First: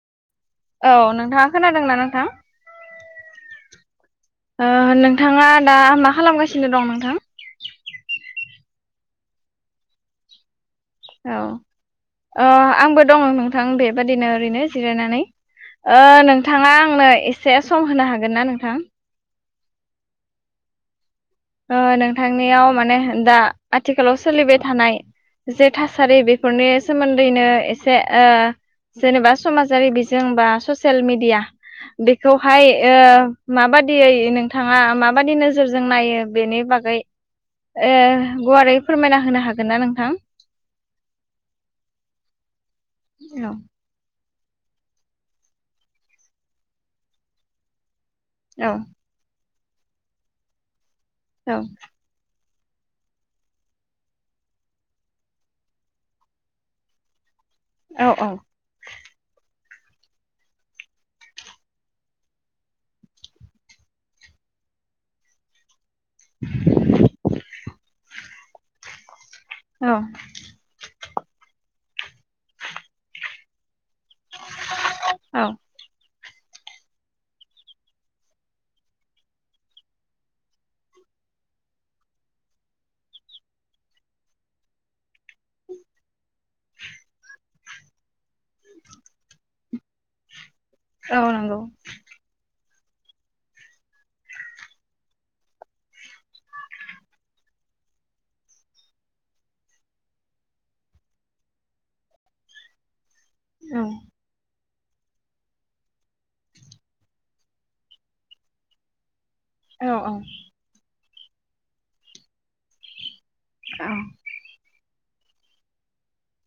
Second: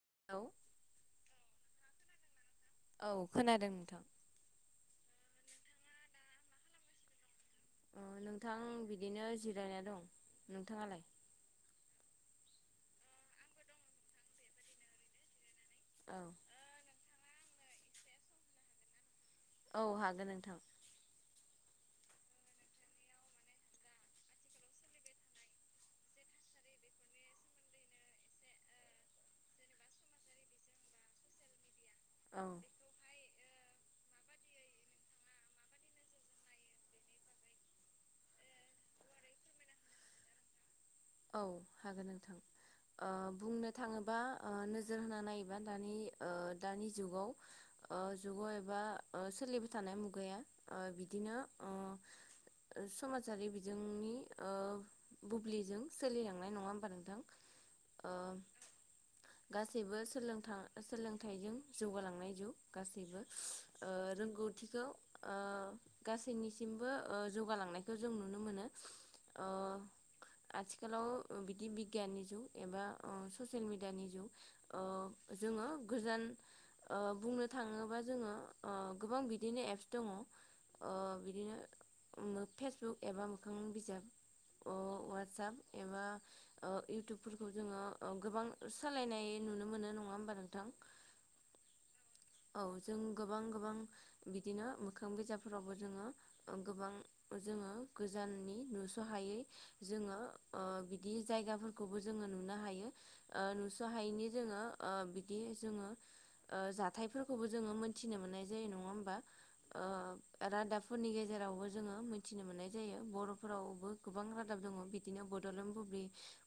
[unintelligible] औ नोंथाङा खोनादोंना नोंथां? औ खोनादों नोंथां। ओ नोंथाङा दा मा खालामगासिनो दं नोंथां? नोंथां बिदिनो जिरायनाय दं नोंथाङालाय? औ अ आंबो दङ नोंथां बेबादिनो ओरैनो जिरायनानै। ओ औ नोंथाङा आंनो एसे सम होनो हागोन ना नोंथां? औ हागोन नोंथां। ओ नोंथांनियाव माने दा आथिखालाव सोलिबाय थानाय जे थासारि बेफोरनि सोमोन्दैनो एसे ओ जेनेबा समाजारि बिजों बा ससेल मिडिया औ बेखौहाय माबाददियै नोंथाङा माबायदि नोजोरजों नायो? बेनि बागै ओह गुवारै फोरमायना होनो हागोन ना नोंथां? औ हागोन नोंथां ओ औ बुंनो थाङोबा ओ नोजोर होनानै नायोबा ओ दानि दानि जुगाव ओ जुगाव औ एबा ओ सोलिबाय थानाय मुगाया बिदिनो औ समाजारि बिजोंनि ओ बुब्लिजों सोलिलांनाय नङा होमबा नोंथां? औ ओ औ। गासैबो सोलोंथ सोलोंथाइजों जौगालांनाय जौ गासैबो रोंगौ थिखौ ओ गासैनिसिमबो ओ जौगालांनायखो जों नुनो मोनो। ओ औ। आथिखालाव ओ बिदि बिगियाननि जुग एबा ओ ससेयल मिड दियानि जुग औ ओ जोङो गोजान ओ बुंनो थाङोबा जोङो ओ गोबां बिदिनो एप्स दङ'। ओ बिदिनो मो फेसबुक एबा मोखां बिजाब अ वा वाटसाप एबा ओ इउटुबफोरखौ जोङो ओ गोबां सालायनाय नुनो मोनो नङा हो होम्बा नोंथां। औ नंगौ। औ जों गोबां गोबां बिदिनो मोखां बिजाबफोरावबो जोङो ओ गोबां ओज जोङो गोजाननि नुस' हायै जोङो ओ बिदि जायगाफोरखौबो जोङो नुनो हायो ओ औ नुस' हायिनि जोङो ओ बिदि जोङो ओ जाथायफोरखौबो जोङो मोनथिनो मोन्नाय जायो नङा होम्बा? औ ओ रादाबफोरनि गेजेरावबो जोङो मोन्थिनो मोन्नाय जायो बर' फ फोरावबो गोबां राद दङ' बिनो बड'लेण्ड बुब्लि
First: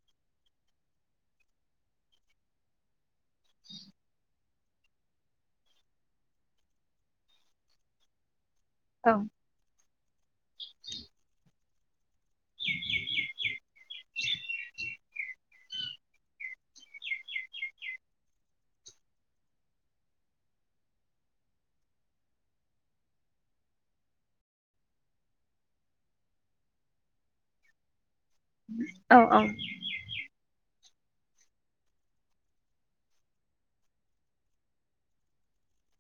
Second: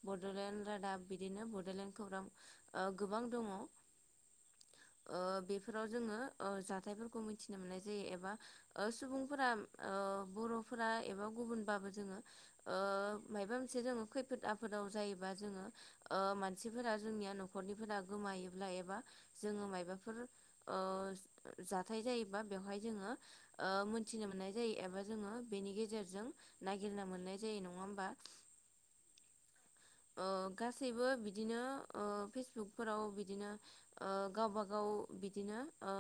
बड'लेण्ड रादाब बिदिनो बड'लेण्ड खौराम ओ गोबा बां दङ'। ओ बेफोराव जोङो ओ जाथायफोरखौ मिन्थिनो मोन्नाय जायो एबा ओ औ सुबुंफोरा ओ बर'फोरा एबा गुबुनबाबो जोङो ओ बा जोङो ओ मानसिफोरा जोंनिया नखरनिफोरा गोमायोब्ला एबा जोङो मायबाफोर ओ ज-जाथाय जायोबा बेवहाय जोङो ओ मोन्थिनो मोन्नाय जायो एबा जों जोङो बेनि गेजेरजों नायागिरना मोननाय जायो नङा होमबा। औ औ। सैबो बिदिनो ओ फेसबुकफोराव बिदिनो ओ गावबा गाव बिदिनो अ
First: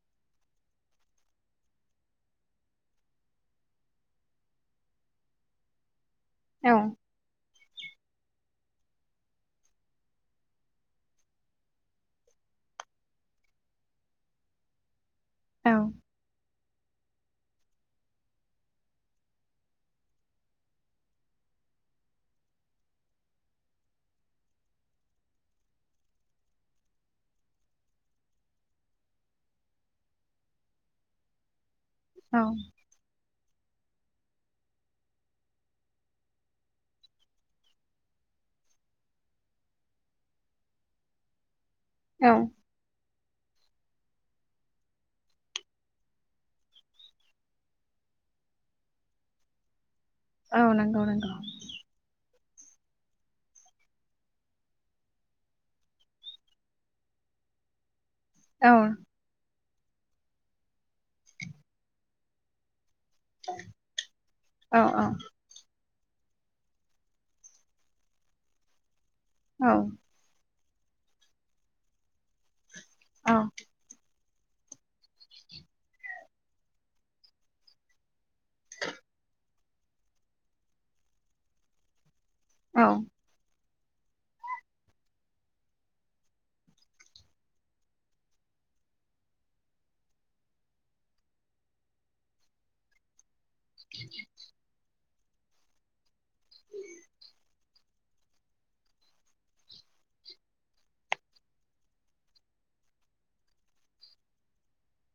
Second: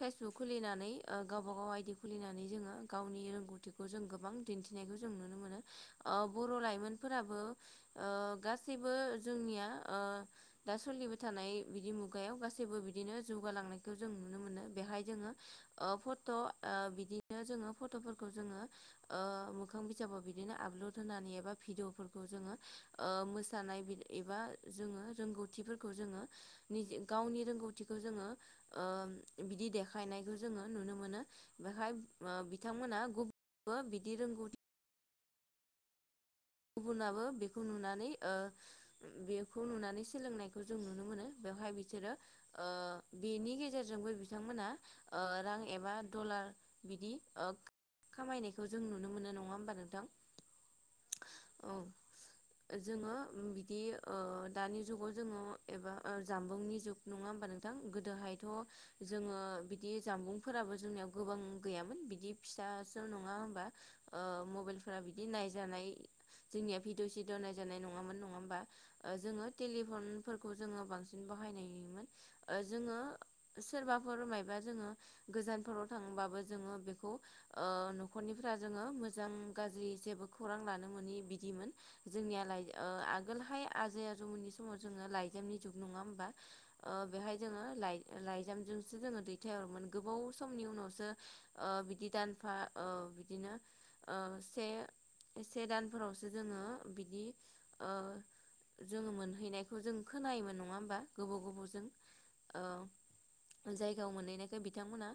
फेसबुक खुलिनानै ओ गावबा गाव आयदि खुलिनानै जोङो गावनि रोंगौथिखौ जों गोबां दिन्थिनाय ख खौ जों नुनो मोनो। अ बर' लाइमोनफोराबो ओ अ गासैबो जोंनिया ओ दा सोलिबाय थानाय बिदि मुगायाव गासैबो बिदिनो ज जौगालांनायखौ जों नुनो मोनो बेहाय जोङो ओ फट' ओ बिदिनो जोङो फट'फोरखौ जोङो ओ मोखां बिजाबाव बिद दिनो आबलद होनानै एबा भिदिअ'फोरखौ जोङो ओ मोसानाय बि एबा जोङो रोंग गौथिफोरखौ जोङो निजि गावनि रोंगौथिखो जोङो ओ बिदि देखायनायखो जोङो नुनो मोनो बेखायब ओ औ बिथांमोना गुब बिदि रोंगौथि गुबुनाबो बेखौ नुनानै ओ उम बेखौ नुनानै सोलोंनायखौ जों नुनो मोनो बेवहाय बि सोरो औ ओ बेनि गेजेरजोंबो बिथांमोना ओ रां एबा डलार बिदि ओ ख खामायनायखौ जों नुनो मोनो नङा होम्बा नोंथां? औ नोंगौ नोंगौ। ओ जोङो उम बिदि ओ दानि जुगाव जोङो एबा ओ जाम्बुंनि जुग नङा होम्बा नोंथां गोद दोहायथ' औ जोङो बिदि जाम्बुंफोराबो जोंनियाव गोबां गैयामोन बिदि फिसा स सो नङा होमबा ओ औ मबेलफोरा औ बिदि नायजानाय जोंनिया भिडिअ' सिडिअ' नायजानाय नङामोन नङा होम्बा ओ जोङो औ टेलिफन फोर खौ जोङो बांसिन बाहायनायमोन ओ जोङो सोरबाफोर मायब बा जोङो गोजानफोराव थांबाबो जोङो बेखौ ओ न'खरनिफ्रा जोङो मोजां गाज्रि जेबो खौरां लानो मोनि बिदिमोन जोंनियालाय ओ आगोलहाय आ आजै आजौमोननि समाव जोङो लायजामनि जुग नङा होम्बा ओ बेहाय जोङो लाय लायजाम जु जोसो जोङो दैथाय हरोमोन गोबाव समनि उनावसो ओ बिदि दानफा ओ बिदिनो ओ से से दानफोरावसो जोङो बिदि ओ जोङो मोनहैनायखौ जों खोनायोमोन नङा होम्बा गोबाव गोबावजों ओ जायगायाव मोनहैनायखाय बिथांमोना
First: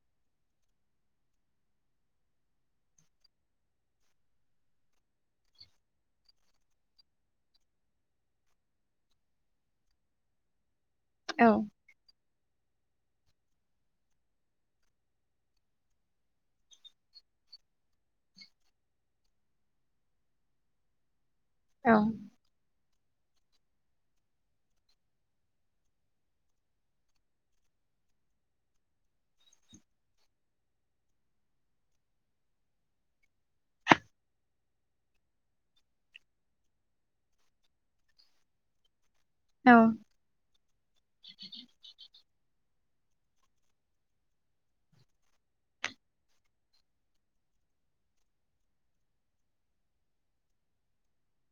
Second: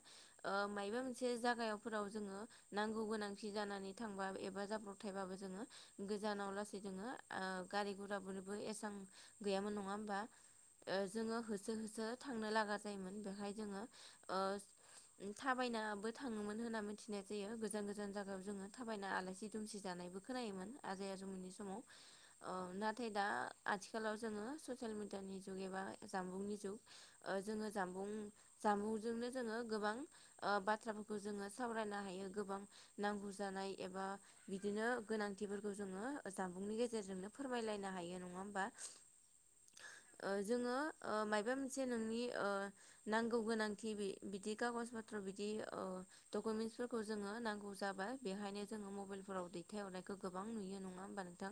ओ मायबा मोनसे जागायावफोराव जोङो नांगौगोन गोनांथि जानानै थांबा एबा जाब्रब थायबाबो जोङो गोजानाव लासै जोङो ओ गारि गुराफोरबो एसां गैयामोन नङा बा ओ जोङो औ होसो होसो थांनो लागा जायोमोन बेहाय जोङो ओस थाबायनाबो थाङोमोन होनना मिथिनाय जायो गोजान गोजान जागायाव जोङो थाबायना आलासि दुमसिज जानायबो खोनायोमोन आजै आजौ मोननि समाव औ ओ नाथ थाय दा आथिखालाव जोङो ससियेल मिडिया नि जुग एबा जामबुंनि जुग ओ जोङो जानबु बुं जामबुंजोंनो जोङो गोबां ओ बाथ्राफोरखौ जोङो सावरायनो हायो गोबां नांगौ जानाय एबा बिदिनो गोनांथिफोरखौ जोङो ओ जानबुंनि गेजेरजोंनो फोरमायलायनो हायो नङा होमबा? ओ जोङो ओ मायबा मोनसे नोंनि ओ नांगौ गोनांथि बि बिदि कागज पत्र बिदि ओ दकमेन्टस फोरखौ जोङो नांगौ जाबा बा बेहायनो जोङो मबेलफोराव दैथायहरनायखौ गोबां नुयो नङा होमबा नोंथां?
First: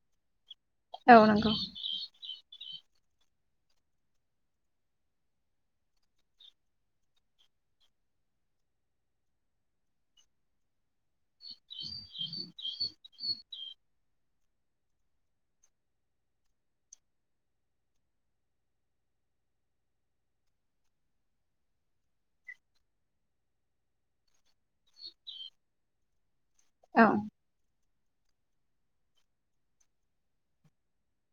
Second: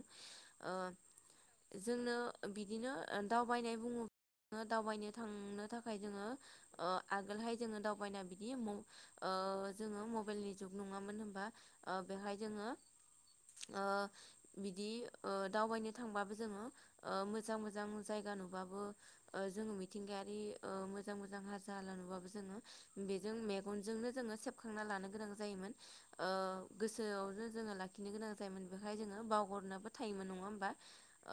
नंगौ ओ जोंनो बिदिनो ओ दावबायनाय बुङोब ओ दावबायनो थांनो थाखाय जोङो ओ आगोलहाय जोङो दावबायना बिदि मुं ओ ओ जोङो मबेलनि जुग नङामोन होमबा ओ बेहाय जोङो ओ बिदि ओ दावबायनो थांबाबो जोङो ओ मोजां मोजां मो जायगा गा नुबाबो ओ जोङो‌ मिथिंगायारि ओ मोजां मोजां हाजो हाला नुबा बो जोङो उम बेजो जों मेगन जोंनो जोङो सेबखांना लानो गोनां जायोमोन ओ औ गोसोआवनो जोङो लाखिनो गोनां जायोमोन बेहाय जोङो बावगरनाबो थायोमोन नङा होमबा?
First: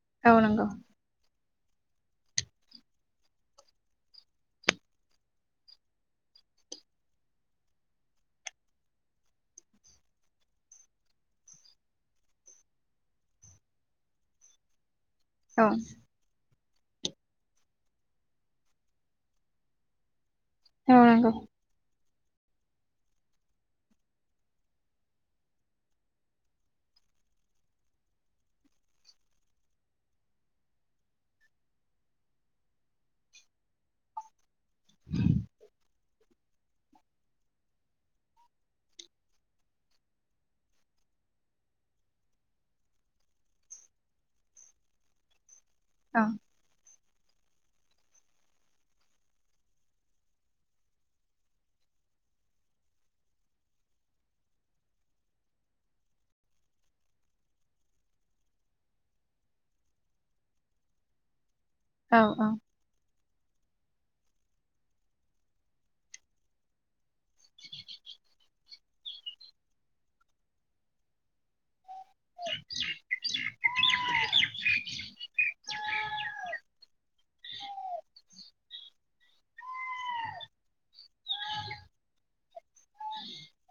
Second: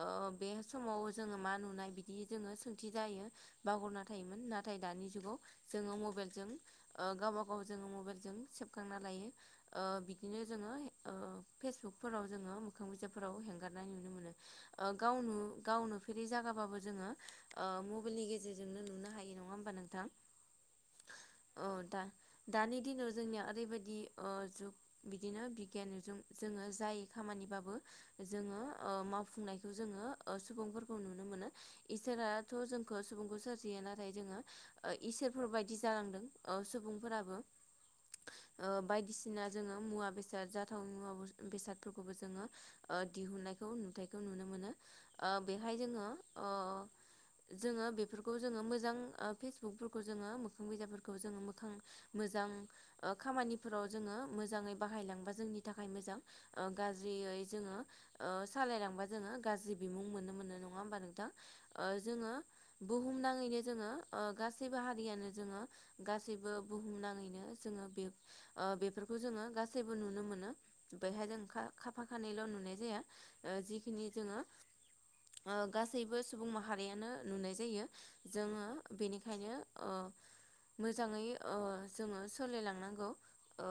ओ औ नंगौ औ बे नंगौ समाव जोङो मा नुन नाय बिदि जोङो सोंथि जायो बावगरना थायोमोन नाथाय दानि जुगाव जोङो मबेलजों ओ गावबा गाव जोङो मबेलजों सेबखांना लायो ओ बि बिदिनो जोङो ओ फेसबुकफोराव जोङो मोखां बिजाबफोराव हेंगारनाय नुनो मोनो। ओ गाव नु औ गावनो नुफेरि जागाबाबो जोङो ओ मबाइलनि गेजेरजोंनो नुनो हायो नङा होमबा नोंथां। औ दा दानि दिनाव जोंनिया ओरै बायदि ओ जुग बिदिनो बिगियानजों जोङो जाय खामानिबाबो जोङो ओ मावफुंनायखौ जों ङो ओ सुबुंफोरखौ नुनो मोनो इसोराथ' जोंखौ सुबुंखौ सोरजियो नाथाय जोङो ओ इसोरफोर बायदि जालांदों ओ सुबुंफोराबो ओ बायदिसिना जोङो मुवा बेसाद जाथावनि मुवा बुस्त बेसादफोरखौबो जोङो दिहुनायखौ नुथाइखौ नुनो मोनो। ओ बेहाय जोङो ओ जोङो बेफोरखौ जोङो मोजां ओ फेसबुकफोरखौ जोङो मोखां बिजाबफोरखौ जोङो मोखां मो जां ओ खामानिफोराव जोङो मोजाङै बाहायलांबा जोंनि थाखाय मोजां ओ गाज्रियै जोङो ओ सालायलांबा जोङो गाज्रि बिमुं मोननो मोनो नङा होमबा नोंथां ओ औ जोङो बुहुमनांङैनो जोङो ओ गासैबो हारियानो जोङो गासैबो बुहुमनांङैनो जोङो बे ओ बेफोर खौ जोङो गासैबो नुनो मोनो बेहाय जों खा फा खानैल' नुनाय जाया ओ जिखिनि जोङो ओ गासैबो सुबुं माहारियानो नुनाय जायो जोङो बेनिखायनो ओ मोजाङै ओ जोङो सोलिलांनांगौ ओ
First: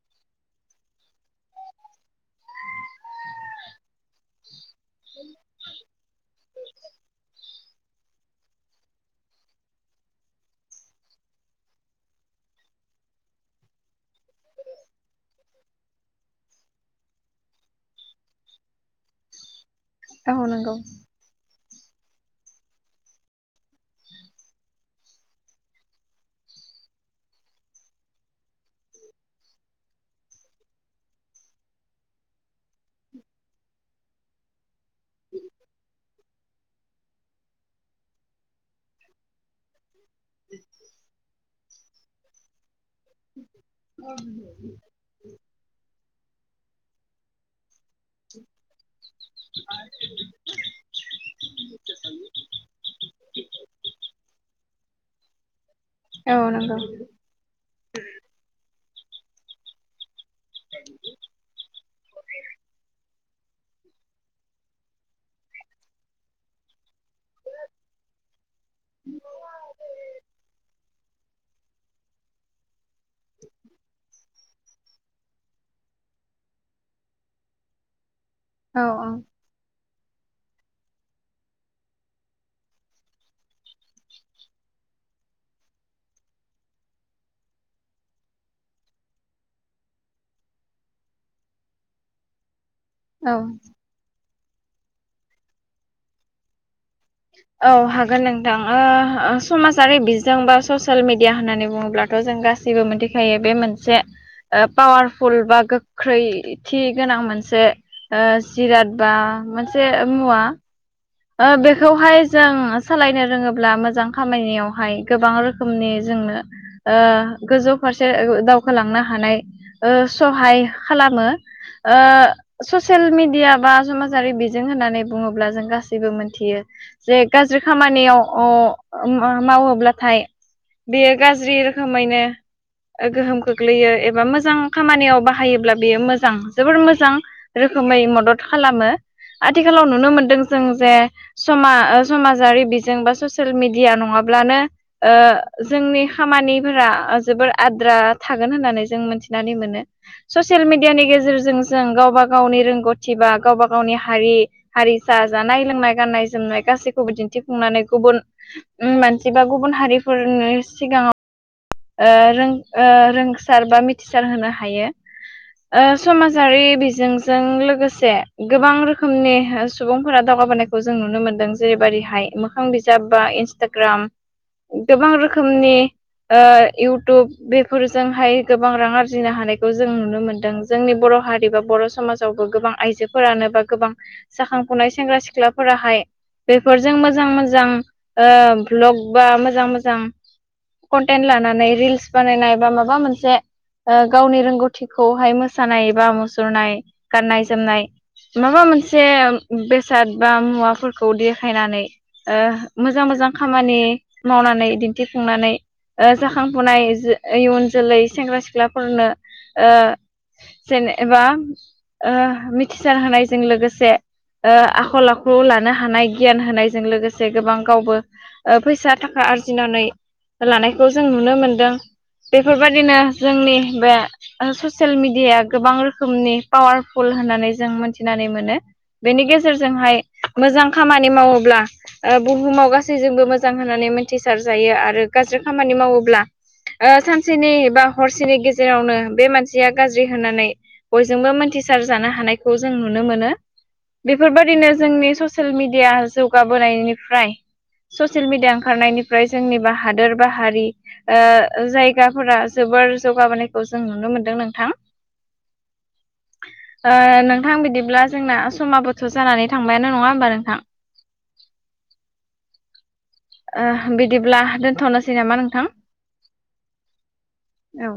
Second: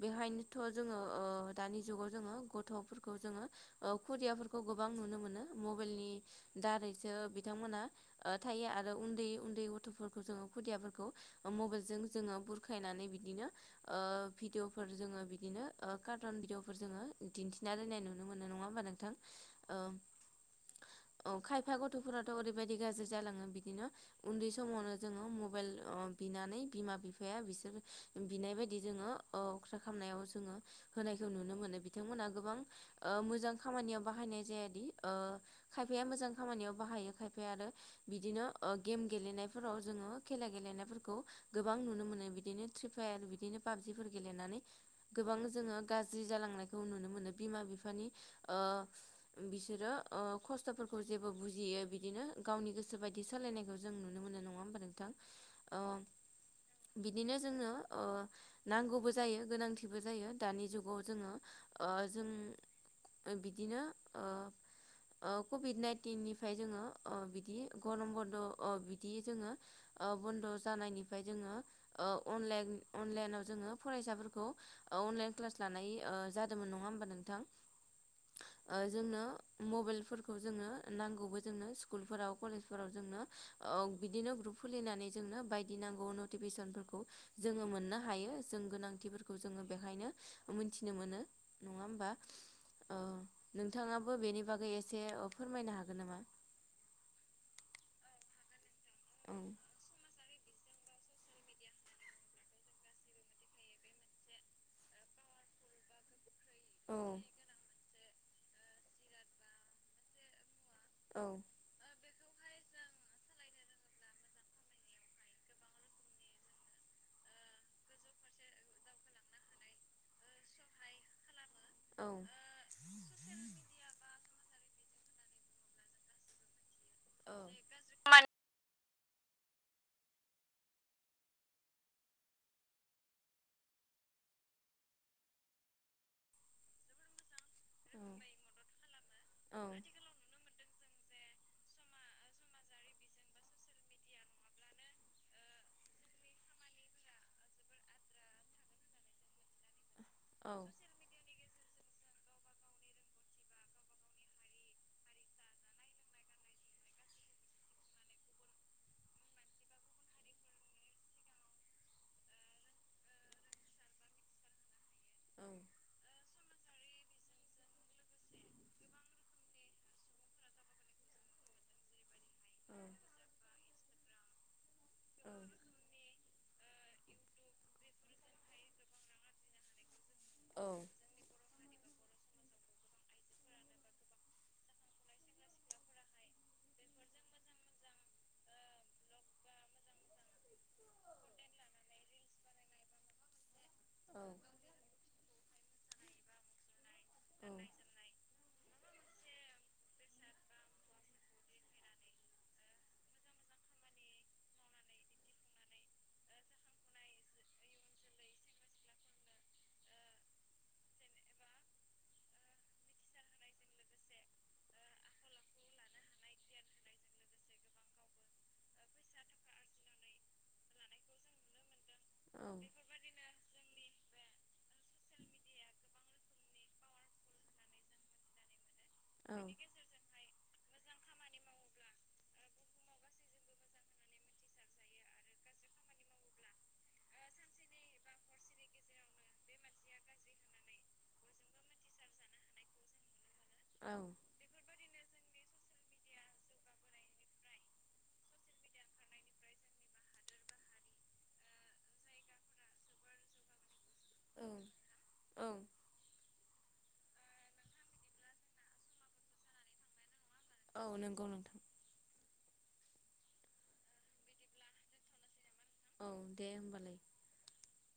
बेहायनोथ' जोङो ओ दानि जुगाव जोङो गथ'फोरखौ जोङो ओ खुदियाफोरखौ गोबां नुनो मोनो मबाइलनि दारैसो बिथांमोना ओ थायो आरो उन्दै उन्दै दै गथ'फोरखौ जोङो खुदियाफोरखौ मबाइलजों जोङो बुरखायनानै बिदिनो ओ भिदिअफोर जोङो बिदिनो ओ कार्टन भिदिअफोर जोङो दिन्थिना दोननाय नुनो मोनो नङा होमबा नोंथां। ओ औ नंगौ। औ खायफा गथ'फोराथ' ओरैबायदि गाज्रि जालाङो बिदिनो उन्दै समावनो जोङो मबाइल ओ बिनानै बिमा बिफाया बिसोर बिनाय बायदि जोङो औ अख्रा खालामनायाव जोङो होनायखौ नुनो मोनो। बिथांमोनहा गोबां ओ मोजां खामानियाव बाहाय नाय जाया दि ओ खायफाया मोजां खामानियाव बाहायो खायफाया आरो बिदिनो ओ गेम गेलनाय फोराव जोङो खेला गेलेनायफोरखौ गोबां नुनो मोनो। बिदिनो फ्रि फायार बिदिनो पाबजिफोर गेलेनानै गोबां जोङो गाज्रि जालांनायखौ नुनो मोनो बिमा बिफा नि ओ बिसोरो ओ खस्थ'फोरखौ जेबो बुजियै बिदिनो गावनि गोसो गोसो बायदि सोलायनायखौ जों नुनो मोनो नङा होमबा नों थां ओ नंगौ बिदिनो जोङो ओ नांगौबो जायो गोनांथिबो जायो दानि जुगाव जोङो ओ जों ओ बिदिनो ओ ओ कभिड नाइनटिननिफ्राय जोङो अ बिदि गरम बन्द' अ बिदि जोङो ओ बन्द' जानायनि थाखाय जोङो ओ अनलाइन अनलाइनाव जोङो फरायसाफोरखौ ओ अनलाइ क्लास लानाय ओ जादोंमोन नङा होमबा नोंथां? ओ औ जोंनो मबाइल फोरखौ जोंङो नांगौबो जोंनो स्कुल फोराव कलेज फोराव जोंनो ओ बिदिनो ग्रुप खुलिनानै जोंनो बायदि नांगौ नटिफिकेशन जोङो मोननो हायो। जों गोनांथिफोरखौ जोङो बेहायनो मोनथिनो मोनो नङा होमबा? औ नोंथाङाबो बेनि बागै एसे ओ फोरमायनो हागोन नामा? औ हागोन नोंथां ओ ओ औ समाजारि बिजों बा ससियेल मिडिया होननानै बुङोब्लाथ' जों गासै बो मोनथिखायो बे मोनसे ओ पावारफुल बा गोख्रै थि औ गोनां मोनसे ओ जिराद बा मोनसे मुवा औ ओ बेखौहाय जों सालायनो रोङोब्ला मोजां खामायानियावहाय गोबां रोखोमनि जोंनो ओ गोजौ फारसे दावखोलांनो हानाय ओ सहाय खालामो ओ औ ससियेल मिडिया बा समाजारि बिजों होननानै बुङोब्ला जों गासै बो मोनथियो जे औ गाज्रि खामानियाव अ उम ओ मावोब्लाथाय बेयो गाज्रि रोखोमैनो ओ गोहोम खोख्लैयो एबा मोजां खामानियाव बाहायोब्ला बेयो मोजां जोबोर मोजां रोखोमै मदद खालामो औ आथिखालाव नुनो मोनदों जों जे समा ओ समाजारि बिजों बा ससियेल मिडिया नङाब्लानो ओ जोंनि खामानिफोरा ओ जोबोर आद्रा थागोन होननानै जों मोनथिनानै मोनो औ ससियेल मिडियानि गेजेरजों जों गावबा गावनि रोंगौथि बा गावबा गावनि हारि हारि सा जानाय लोंनाय गाननाय जोमनाय गासैखौबो दिन्थिफुंनानै गुबुन उम मानसि बा गुबुन हारि फोरनि सिगाङाव ओ रों ओ रोंसार बा मिथिसार होनो हायो औ ओ समाजारि बिजोंजों लोगोसे गोबां रोखोमनि सुबुंफोरा दावगाबोनायखौ जों नुनो मोनदों जेरैबादिहाय मोखां बिजाब बा इन्स्टाग्राम गोबां रोखोमनि ओ इउटुब बेफोरजोंहाय गोबां रां आरजिनो हानायखौ जों नुनो मोनदों औ जोंनि बर' हारि बा बर' समाजावबो गोबां आइजोफोरानो बा गोबां जाखां फुनाय सेंग्रा सिख्लाफोराहाय बेफोरजों मोजां मोजां ओ भ्लग बा मोजां मोजां कन्टेन्ट लानानै रिल्स बानायनाय बा माबा मोनसे ओ गावनि रोंगौथिखौहाय मोसानाय बा मुसुरनाय गाननाय जोमनाय माबा मोनसे बेसाद बा मुवाफोरखौ देखायनानै ओ मोजां मोजां खामानि मावना नै दिन्थिफुंनानै ओ जाखांफुनाय इयुन जोलै सेंग्रा सिख्लाफोरनो ओ जेनेबा ओ मिथिसार होनायजों लोगोसे ओ आखल आखु लानो हानाय गियान होनायजों लोगोसे गोबां गावबो ओ फैसा थाखा खा आरजिनानै लानायखौ जों नुनो मोनदों बेफोरबायदिनो जोंनि बे ओ ससियेल मिडियाया गोबां रोखोमनि पावारफुल होननानै जों मोनथिनानै मोनो। बेनि गेजेरजोंहाय मोजां खामानि मावोब्ला ओ बुहुमाव गासैजोंबो मोजां होननानै मिथिसारजायो आरो गाज्रि खामानि मावोब्ला ओ सानसेनि बा हरसेनि गेजेरावनो बे मानसिया गाज्रि होनानै बयजोंबो मोनथिसार जानो हानायखौ जों नुनो मोनो औ बेफोरबायदिनो जोंनि ससियेल मिडिया जौगाबोनायनिफ्राय ससियेल मिडिया ओंखारनायनिफ्राय जोंनि बा हादोर बा हारि जायगाफोरा जोबोद जोबोर जौगा बोनायखौ जों नुनो मोनदों नोंथां औ ओ नोंथां बिदिब्ला जोंना समाबोथ' जानानै थांबायानो नङा होमबा नोंथां औ नंगौ नोंथां ओ बिदिब्ला दोनथ'नोसै नामा नोंथां औ दे होनबालाय औ